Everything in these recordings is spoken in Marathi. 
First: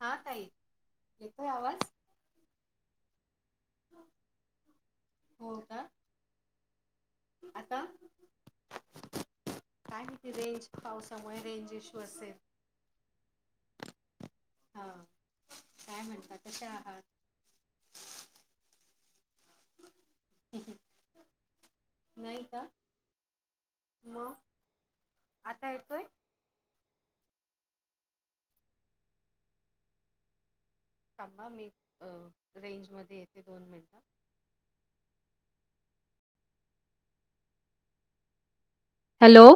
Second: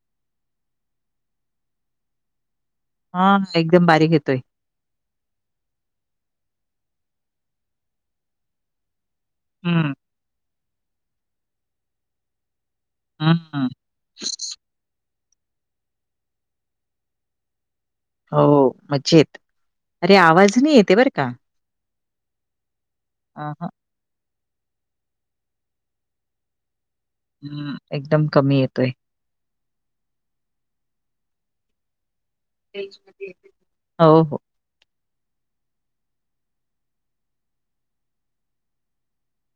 हा ताई, येतोय आवाज? हा, एकदम बारीक येतोय हो का? आता? हं, काय माहिती रेंज पावसामुळे रेंज इश्यू असेल. हां ह हा, काय म्हणता कश्या आहात? हो मज्जेत, अरे आवाज नाही येते बरं का. नाही का. अ ह मग आता येतोय? हम्म, एकदम कमी येतोय थांबा, मी रेंज मध्ये येते दोन मिनटं हो, हो. हॅलो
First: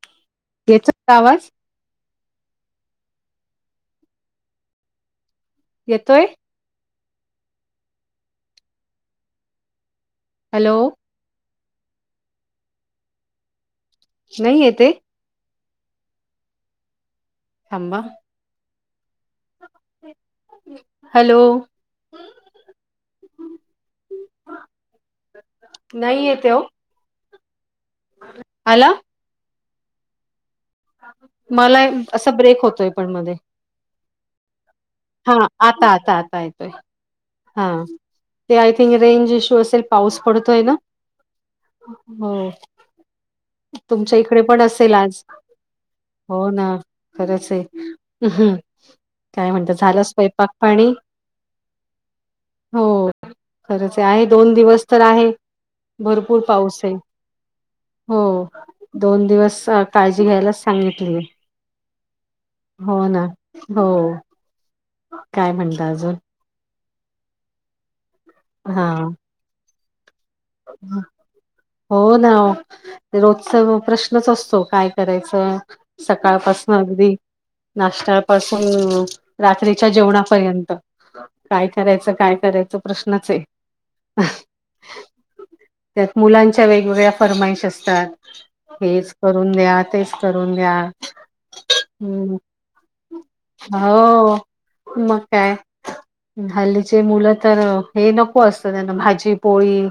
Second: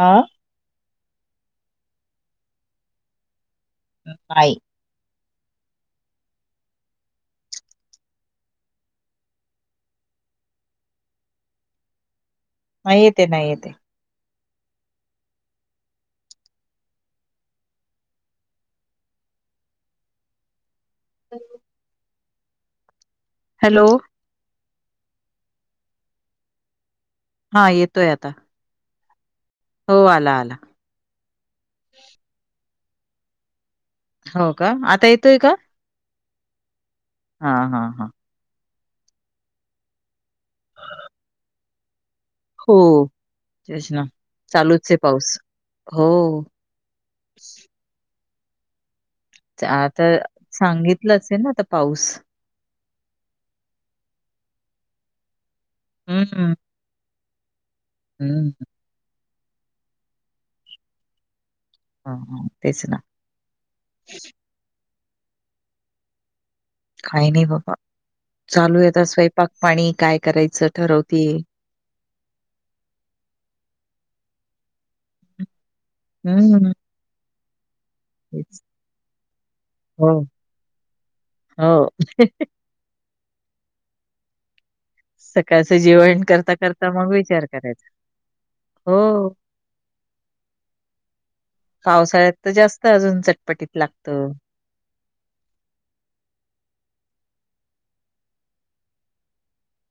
हां याचा का आवाज? नाई येतोय हॅलो नाही येते, नाही येते नई येत ए? थांबा हॅलो हॅलो नाही येते ओ. हा येतोय आता आला? हो आला आला मला, असा ब्रेक होतोय पण मध्ये हो का--आत हा आता आता आता येतोय हा. काय ते रेंज इश्यू असेल पाऊस पडतोय ना हो तेच ना. तुमच्या इकडे पण चालूच असेल आहे आज, पाऊस. हो ना खरंच आहे हम काय म्हणत्यात तर सांगितलं असेल ना आता पाऊस हो खरंच हाय आहे दोन दिवस तर आहे हं, भरपूर हं. पाऊस आहे हो हं, दोन दिवस काळजी घ्यायलाच सांगितली हं. तेच हो ना हो काय म्हणता अजून काय नाही बाबा चालू हा आहेत स्वयंपाक पाणी काय करायचं ठरवतेय हो ना रोजच प्रश्नच असतो काय करायचं हम्म. सकाळपासून अगदी नाश्ता तेच. सकाळपासून रात्रीच्या हो, जेवणापर्यंत काय हो. करायचं काय करायचं प्रश्नच आहे. सकाळचं त्यात जेवण करता मुलांच्या करता वेगवेगळ्या मग विचार फर्माईश करायचा. असतात हेच हो. करून द्या, तेच करून द्या पावसाळ्यात हम्म तर जास्त अजून चटपटीत लागत म काय हल्लीचे मुलं तर हे नको असत त्यांना भाजी पोळी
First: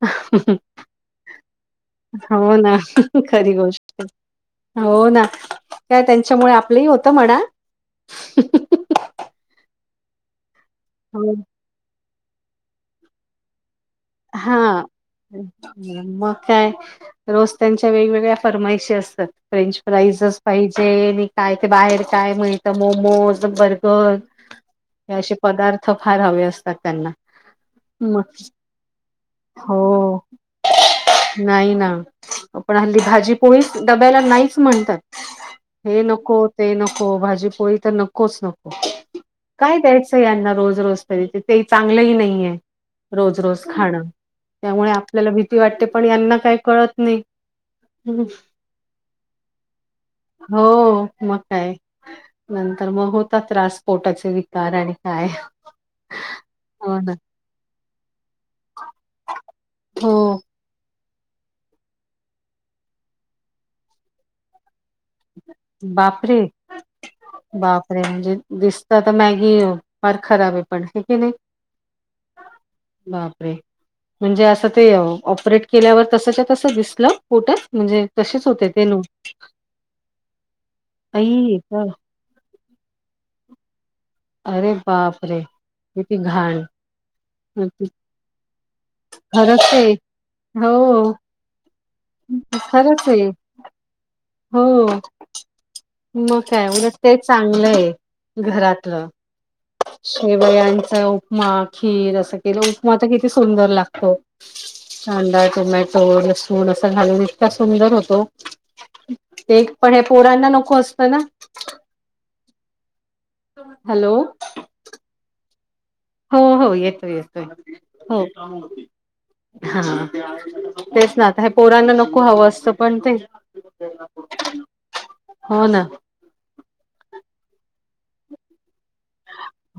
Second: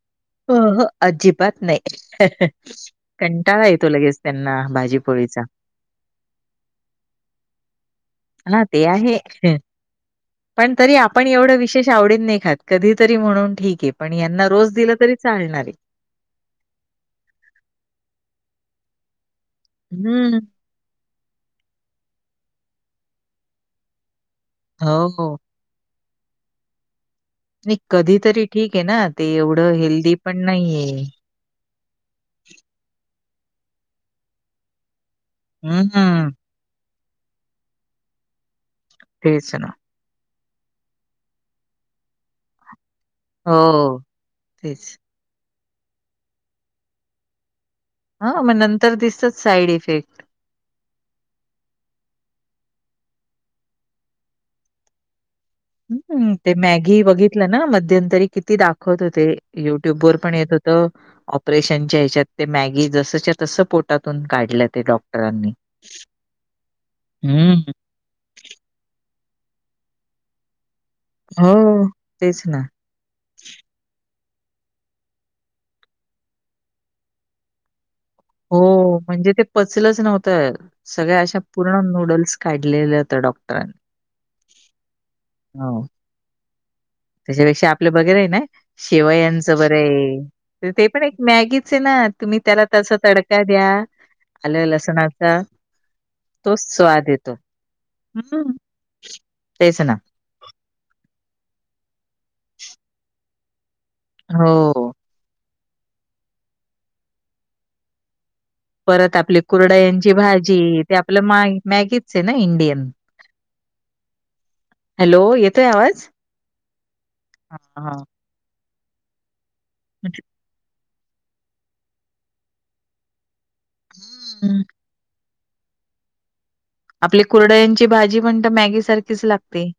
ह हो, [unintelligible] हो अजिबात नाही खरी कंटाळा येतो गोष्ट लगेच त्यांना भाजीपोळीचा. का त्यांच्यामुळे आपलंही होतं म्हणा. हा ते आहे पण तरी आपण हो एवढं विशेष आवडीने नाही खात. कधी तरी म्हणून ठीक आहे पण यांना हा रोज दिला तरी चालणार आहे. मग काय रोज त्यांच्या वेगवेगळ्या फरमाईशी असतात फ्रेंच हम्म. फ्राईजच पाहि ते नी काय ते बाहेर काय म्हणे तर मोमोज बर्गर हो, हे असे हो. पदार्थ फार हवे असतात त्यांना. नाही कधी मग तरी ठीक आहे ना ते एवढं हेल्दी हो पण नाहीये. नाही ना, पण हल्ली भाजी पोळीच डब्याला नाहीच म्हणतात. हे हम्म. नको ते नको भाजीपोळी तर नको नकोच नको तेच ना. काय द्यायचं यांना रोज रोज तरी ते तेही चांगलंही नाहीे. रोज रोज हो, खाणं त्यामुळे तेच. आपल्याला भीती वाटते पण यांना काही कळत नाही. ह मग नंतर दिसतच साईड इफेक्ट. हो, मग काय. नंतर मग होता त्रास पोटाचे विकार आणि काय ह ते मॅगी बघितलं ना मध्यंतरी किती दाखवत होते. युट्यूब हो वर पण येत हो ऑपरेशनच्या ह्याच्यात ते मॅगी जसाच्या तस पोटातून काढले ते डॉक्ट [unintelligible] बापरे हम्म ह बापरे दिसत तर मॅगी फार खराब आहे पण की नाही हो तेच ना बापरे. म्हणजे असं ते ऑपरेट केल्यावर तसच्या तस दिसलं पोटात म्हणजे तसेच हो होते ते नू म्हणजे ते पचलच नव्हतं सगळ्या अशा आई पूर्ण ग नूडल्स काढलेलं होतं डॉक्टरांनी. अरे बाप रे हो. किती घाण. त्याच्यापेक्षा आपलं बगैरे आहे ना शेवयांचं बरं आहे हो ते पण एक मॅगी सेना तुम्ही त्याला तसा खरंच आहे तडका द्या हो आलं, लसणाचा मग तोच काय उलट स्वाद ते येतो चांगलं आहे हम्म घरातलं तेच ना शेवयांचा उपमा, खीर असं केलं उपमा तर किती सुंदर लागतो. हो कांदा, टोमॅटो, लसूण असा घालून इतका सुंदर होतो. परत आपली ते पण हे कुरडयांची पोरांना भाजी नको ते असतं ना आपलं मा मॅगीच आहे ना इंडियन हॅलो हॅलो, येतोय आवाज? हो हो येतोय येतोय हा हा हो हा हा. म्हटलं- तेच ना आता ह्या पोरांना नको हवं असतं पण ते हम्म हो ना आपली कुरडयांची भाजी म्हण ती मॅगी सारखी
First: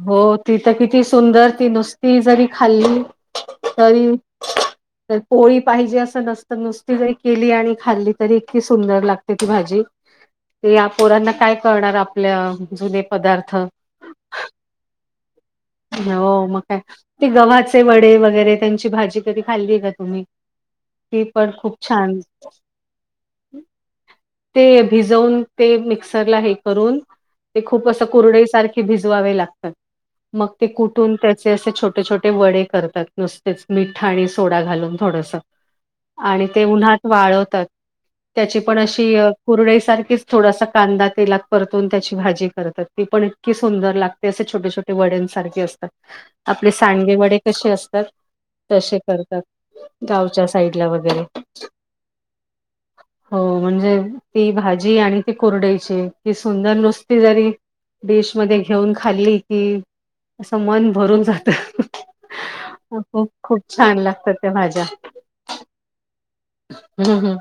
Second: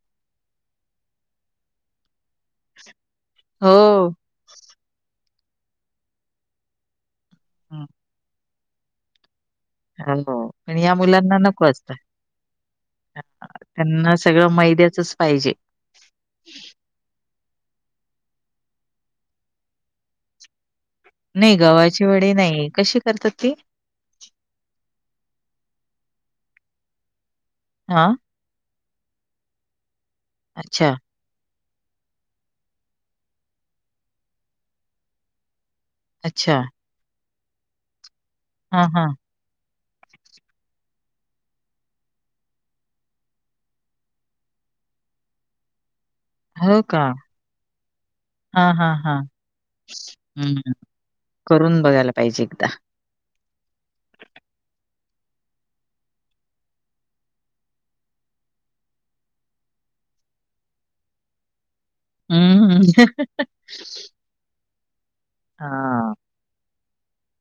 हो ती तर किती सुंदर ती नुसती जरी खाल्ली हो तरी तर पोळी पाहिजे असं नसत नुसती जरी केली आणि हम खाल्ली तरी इतकी सुंदर लागते ती भाजी हो ते पण या पोरांना मुलांना काय नको असतं कळणार आपल्या जुने पदार्थ त्यांना सगळं मैद्याचच पाहिजे. हो मग काय, ते गव्हाचे वडे वगैरे त्यांची भाजी कधी खाल्ली आहे का तुम्ही? ती पण नाही खूप गव्हाचे छान वडे नाही कशी करतात ती? ते भिजवून ते मिक्सरला हे करून ते खूप असं हा कुरडई सारखे ती भिजवावी लागतात मग ती अच्छा कुटून असे छोटे छोटे वडे करतात नुसतेच मिठ आणि सोडा घालून थोडस आणि अच्छा ते उन्हात वाळवतात त्याची पण हा अशी हा कुरडई सारखीच थोडासा कांदा तेलात परतून त्याची भाजी करतात ती पण की सुंदर लागते असे छोटे छोटे वड्यांसारखे असतात आपले हो का सांडगे वडे कसे असतात. हा हा तसे हा करतात गावच्या हम्म साईड ला वगैरे करून बघायला पाहिजे एकदा हो म्हणजे ती भाजी आणि ती कुरडयीची ती सुंदर नुसती जरी डिश मध्ये घेऊन खाल्ली की असं मन भरून जात. हम्म. खूप खूप खूप छान लागत्यात त्या भाज्या हा हा. हम्म ह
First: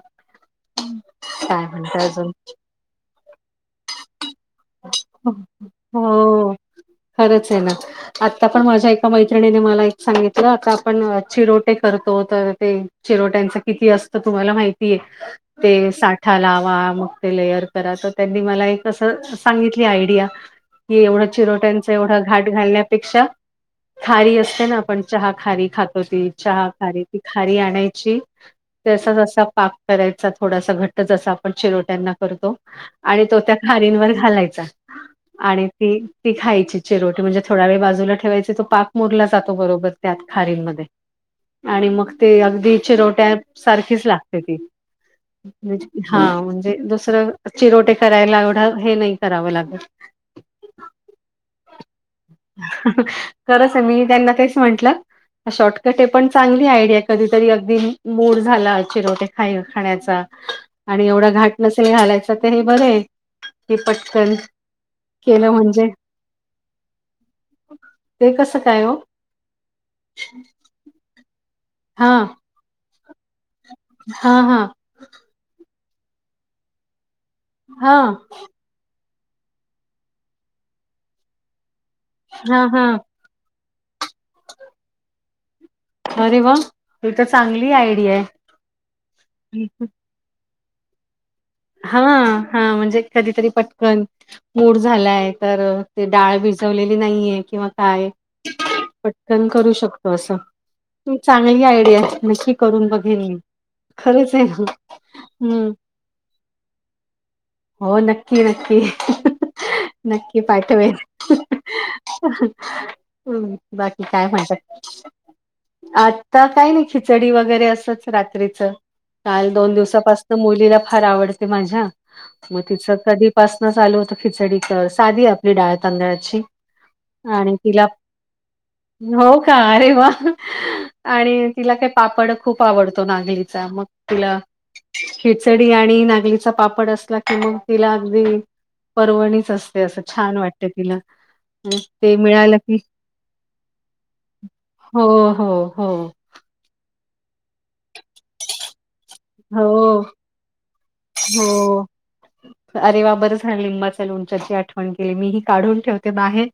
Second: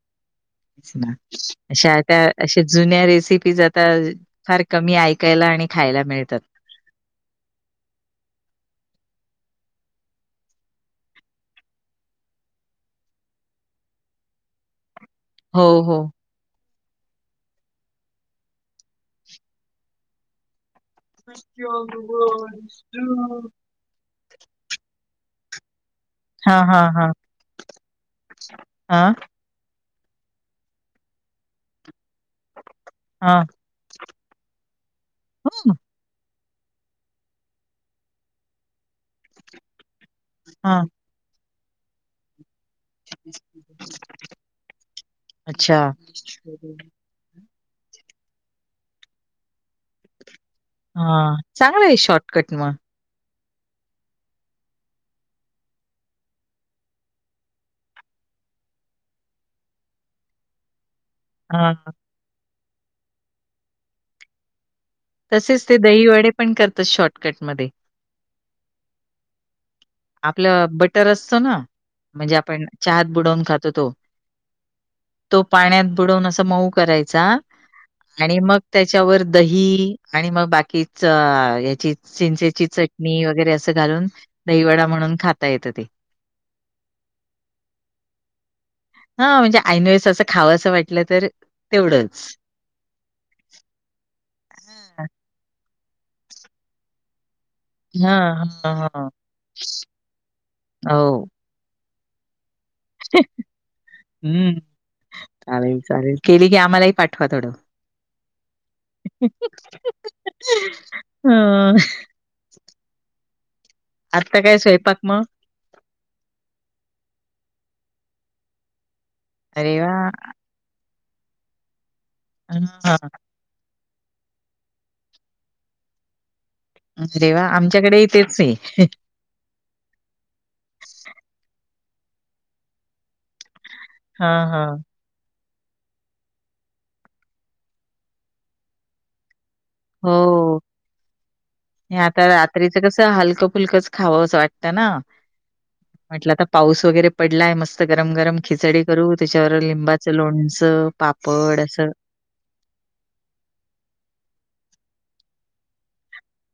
अश्या अजून त्या शी जुन्या रेसिपीज आता फार कमी ऐकायला आणि खायला मिळतात. हो खरंच आहे ना आता पण माझ्या एका मैत्रिणीने मला एक सांगितलं आता आपण चिरोटे करतो तर ते चिरोट्यांच किती असतं तुम्हाला माहितीये हो, ते हो. साठा लावा मग ते लेयर करा तर त्यांनी मला एक अस सांगितली आयडिया की एवढ चिरोट्यांच एवढं घाट घालण्यापेक्षा खारी असते ना आपण चहा खारी खातो. तो ती हां, चहा हां, खारी हां. ती खारी आणायची जसा हां, जसा पाक करायचा थोडासा घट जसा आपण चिरोट्यांना करतो आणि तो हां, त्या खारींवर घालायचा. आणि ती ती खायची चिरोटे म्हणजे थोडा वेळ बाजूला ठेवायची तो पाक मुरला जातो बरोबर. त्यात खारींमध्ये, हां. आणि मग ते अगदी चिरोट्या सारखीच लागते ती अच्छा. म्हणजे हा म्हणजे दुसरं चिरोटे करायला एवढं हे नाही करावं लागत. हा चांगलं आहे शॉर्टकट मग खरंच आहे मी त्यांना तेच म्हटलं हा शॉर्टकट हे पण चांगली आयडिया कधीतरी अगदी मूड झाला चिरोटे खाई खाण्याचा. आणि एवढा घाट हां, नसेल घालायचा ते हे बरं आहे कि पटकन. केलं तसेच ते म्हणजे दही वडे पण करतात शॉर्टकटमध्ये. ते कसं काय ओ? आपलं बटर असतो ना, हा म्हणजे आपण चहात बुडवून खातो तो. हा हा तो पाण्यात बुडवून अस मऊ करायचा हा आणि मग त्याच्यावर दही आणि मग बाकीच याची हा चिंचेची हा चटणी वगैरे अ स घालून दहीवडा म्हणून खाता येतं ते. अरे वा ही तर चांगली आयडिया. हा म्हणजे आयीनवेळेस असं खावसं वाटलं तर, हा तेवढंच. हा म्हणजे कधीतरी पटकन. मूड झालाय तर ते डाळ भिजवलेली नाहीये किंवा काय हां, हां, हां. पटकन करू शकतो असं. पण हो. चांगली आयडिया नक्की करून बघेन मी. खरंचये हं. हम् चालेल, चालेल. केली की आम्हालाही पाठवा थोडं. हो नक्की नक्की, नक्की पाठवेन. हं. हम् बाकी काय आत्ता स्वयंपाक म्हणतात? मग? आता काही नाही खिचडी वगैरे असंच रात्रीच. काल दोन अरे वाह! दिवसापासन मुलीला फार आवडते माझ्या, मग तिच हां. कधी पासन चालू होतं खिचडी कर साधी आपली डाळ तांदळाची. अरे वा आणि आमच्याकडेही तेचे. ह अरे वा आणि तिला काही पापड खूप आवडतो नागलीचा मग तुला हां, हां. खिडचडी आणि ना गलीचा पापड असला कि मग तिला अगदी परवणीच अस ते असं छान हो. वाटत तिला. मग ते आता मिळालं की रात्रीच कस हलकं फुलकंच खावं असं वाटत ना. हो हो हो. म्हटलं आता पाऊस वगैरे पडलाय मस्त गरम गरम खिचडी करू त्याच्यावर हो लिंबाचं लोणचं पाप हो अरे वा बरं झा लिंबाच्या लोणच्याची आठवण केली मी ही काढून ठेवते बाहेर.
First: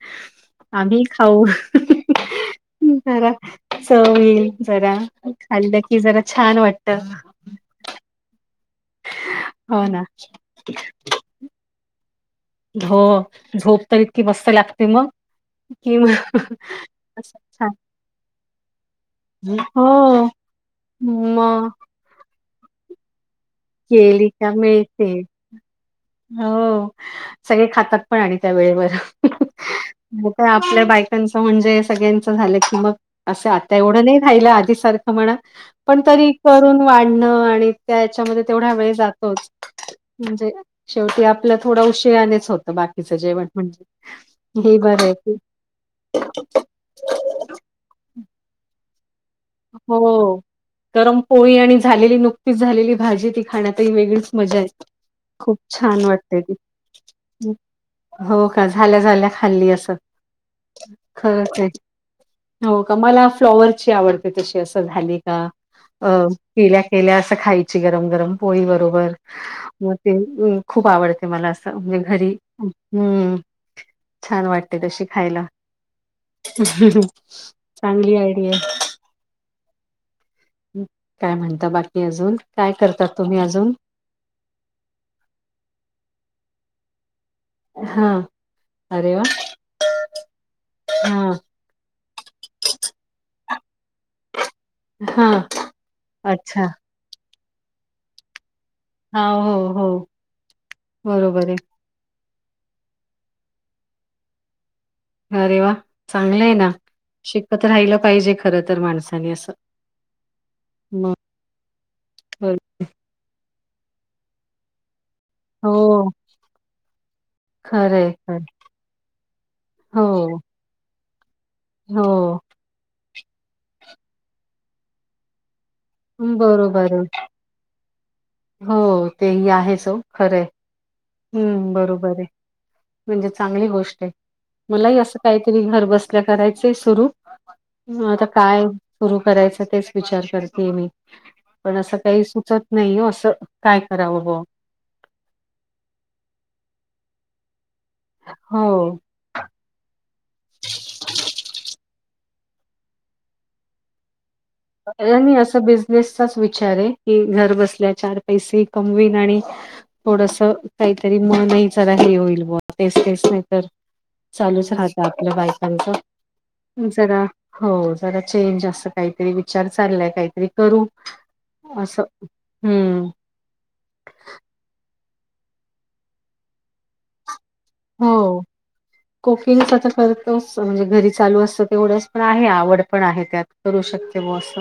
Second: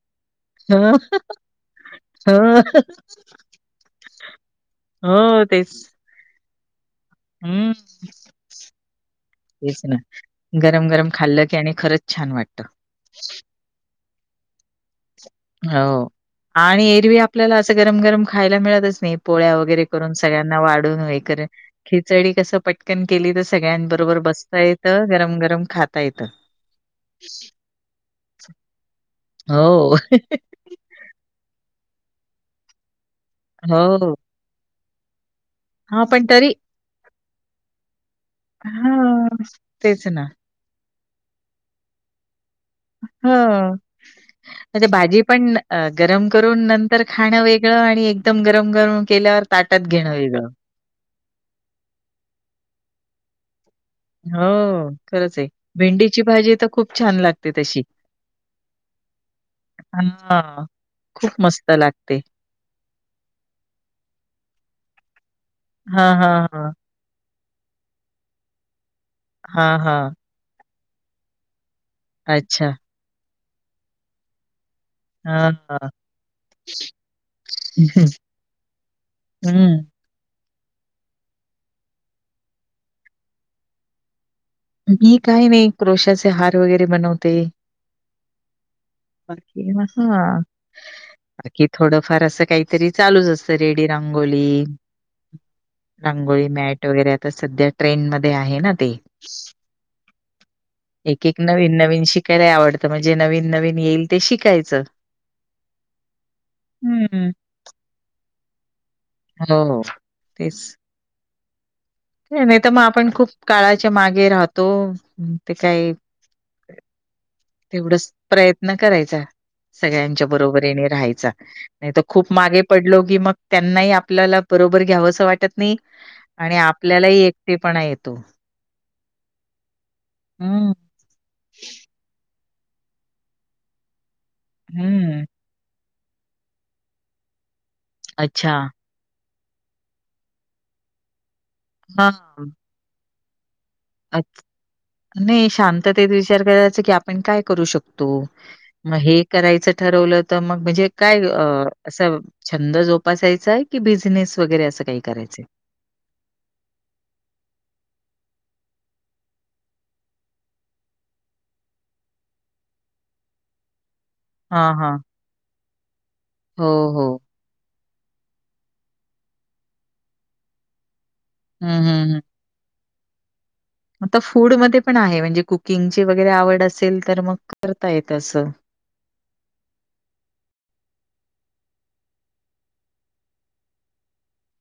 हं, आम्हीही खाऊ. हं, जरा चव येईल जरा हो खाल्लं की जरा छान वाटत. हम् तेच ना गरम गरम खाल्लं की आणि खरंच छान वाट हो झोप तर इतकी मस्त लागते मग हो कि म- आणि एरवी आ पल्याला असं गरम गरम खायला मिळतच नाही पोळ्या छान वगैरे हो करून सगळ्यांना वाढून व हे कर मग खिचडी कसं पट कन केली तर सगळ्यां बरोबर केली का बसता येतं, मिळते गरम गरम खाताता येत. हो सगळे खातात पण आणि त्या वेळेवर हो नाहीतर आपल्या बायकांचं म्हणजे सगळ्यांचं झालं की मग असं आता एवढं हो. नाही राहिलं आधी सारखं. म्हणा पण तरी करून वाढणं आणि त्याच्यामध्ये थोडा वेळ हां, जातोच तेच ना. म्हणजे शेवटी आपल्या थोडा उशरानेच होतो ह हे म्ह बरं आहे भाजी की पण गरम करून नंत तर खाणं वेगळं आणि एकदम गरम गरम केल्यावर ताटात घेणं हो वेगळं. गरम पोळी आणि झालेली नुकतीच झालेली भाजी ती खाण्यातही वेगळीच मजाय हो, खरंच आहे. खूप छान भेंडीची वाटते ती. भाजी तर खूप छान लागते तशी. हो का झाल्या झाल्या खाल्ली असं हां, खूप खरच आहे. मस्त लागते. हो का मला फ्लॉवरची आवड ते तशी असं झाली, का अ हां, हां, हां. केल्या केल्या असं खायची गरम गरम पोळी बरोबर. हां, मग हां. ते खूप आवडते मला असं म्हणजे घरी अच्छा. हम्म छान वाटत कशी खायला हां, हां. चांगली आयडी हम्म काय म्हणता बाकी अजून काय करतात तुम्ही अजून मी काय नाही क्रोशाचे हार वगैरे बनवते हा आरे वा ह हा हा बाकी थोडंफार असं काहीतरी चालूच असत रेडी रांगोली हा रांगोळी अच्छा मॅट वगैरे आता सध्या ट्रेन मध्ये आहे ना ते हा हो हो एक एक बरोबर आहे नवीन नवीन शिक लाय आवडतं म्हणजे नवीन नवीन येईल ते शिकायचं अरे वा चांगलं आहे ना हम्म. शिकत राहिलं पाहिजे खर तर माणसं हो तेच नाही तर मग आपण खूप काळाच्या मागे राहतो ते काही हो खरंय तेवढच खरं आहे. प्रयत्न करायचा सगळ्यांच्या हो बरोबरीने राहायचा नाही तर खूप हो मागे पडलो की मग त्यांनाही आपल्याला बरोबर घ्यावं असं वाटत नाही आणि बरोबर आहे आपल्यालाही एकटेपणा येतो हो हम् हम्म बरोबर आहे म्हणजे चांगली गोष्ट आहे मलाही असं हम्म काही तरी घर बसल्या करायच सुरू आता अच्छा काय सुरू करायच तेच विचार करते मी पण असं काही हां. सुचत नाही असं काय करावं अच्छा. हो नाही शांततेत विचार करायचा की आपण काय करू शकतो तो मग हो. हे करायचं ठरवलं तर मग म्हणजे काय अ असं छंद जोपासायचाय कि बिझनेस वगैरे असं काही करायचंय? बिजनेस चा विचार आहे की घर बसल्या चार पैसे कमविन आणि थोडस काहीतरी मन ही जरा हे होईल बवा तेच, तेच नाही तर चालूच हां, हां. राहत आपल्या बायकांच हो, हो. जरा हो जरा चेंज असं काहीतरी विचार चाललाय काहीतरी करू हं, अस हं, हं. हम्म. आता फूड मध्ये पण आहे म्हणजे कुकिंगची वगैरे आवड असेल तर मग. करता येतं हो. असं. कुकिंगच तर करतो म्हणजे घरी चालू असतं तेवढंच पण आहे आवड पण आहे त्यात. करू शकते बो असं.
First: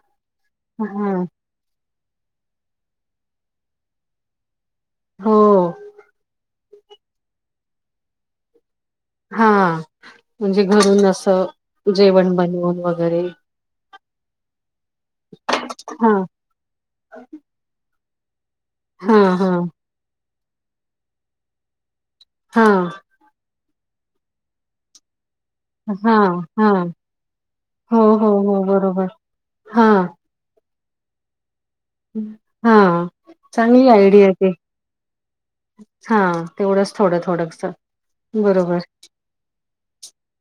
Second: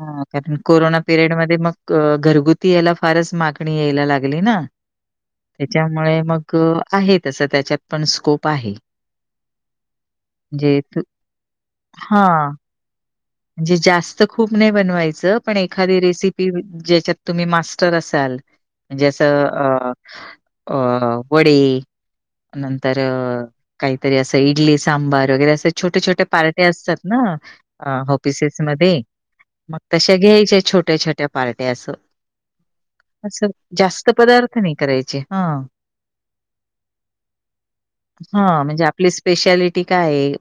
हा कारण कोरोना हां. पिरियड मध्ये मग घरगुती यायला फारच मागणी यायला लागली ना. हो. त्याच्यामुळे मग आहे तस त्याच्यात पण स्कोप आहे. हा म्हणजे घरून असं जेवण बनवून वगैरे. जे जास्त खूप नाही बनव्हायचे पण एखादि हां. रेसिपी ज्याच्यात तुम्ही मास्टर असाल म्हणजे अस हां, हां. अ वडे हां. नंतर काहीतरी असं इडली सांबार वगैरे अस छोट्या, छोट्या हां, पार्ट्या हां. असतात ना हो, हो, पिसेस हो. मध्ये बरोबर. मग हां. तशा घ्यायच्या छोट्या छोट्या पार्ट्या अस. हां. असं चांगली जास्त पदार्थ नाही करायचे हा. हा तेवढंच थोड, थोडस. हा म्हणजे आपली स्पेशालिटी काये.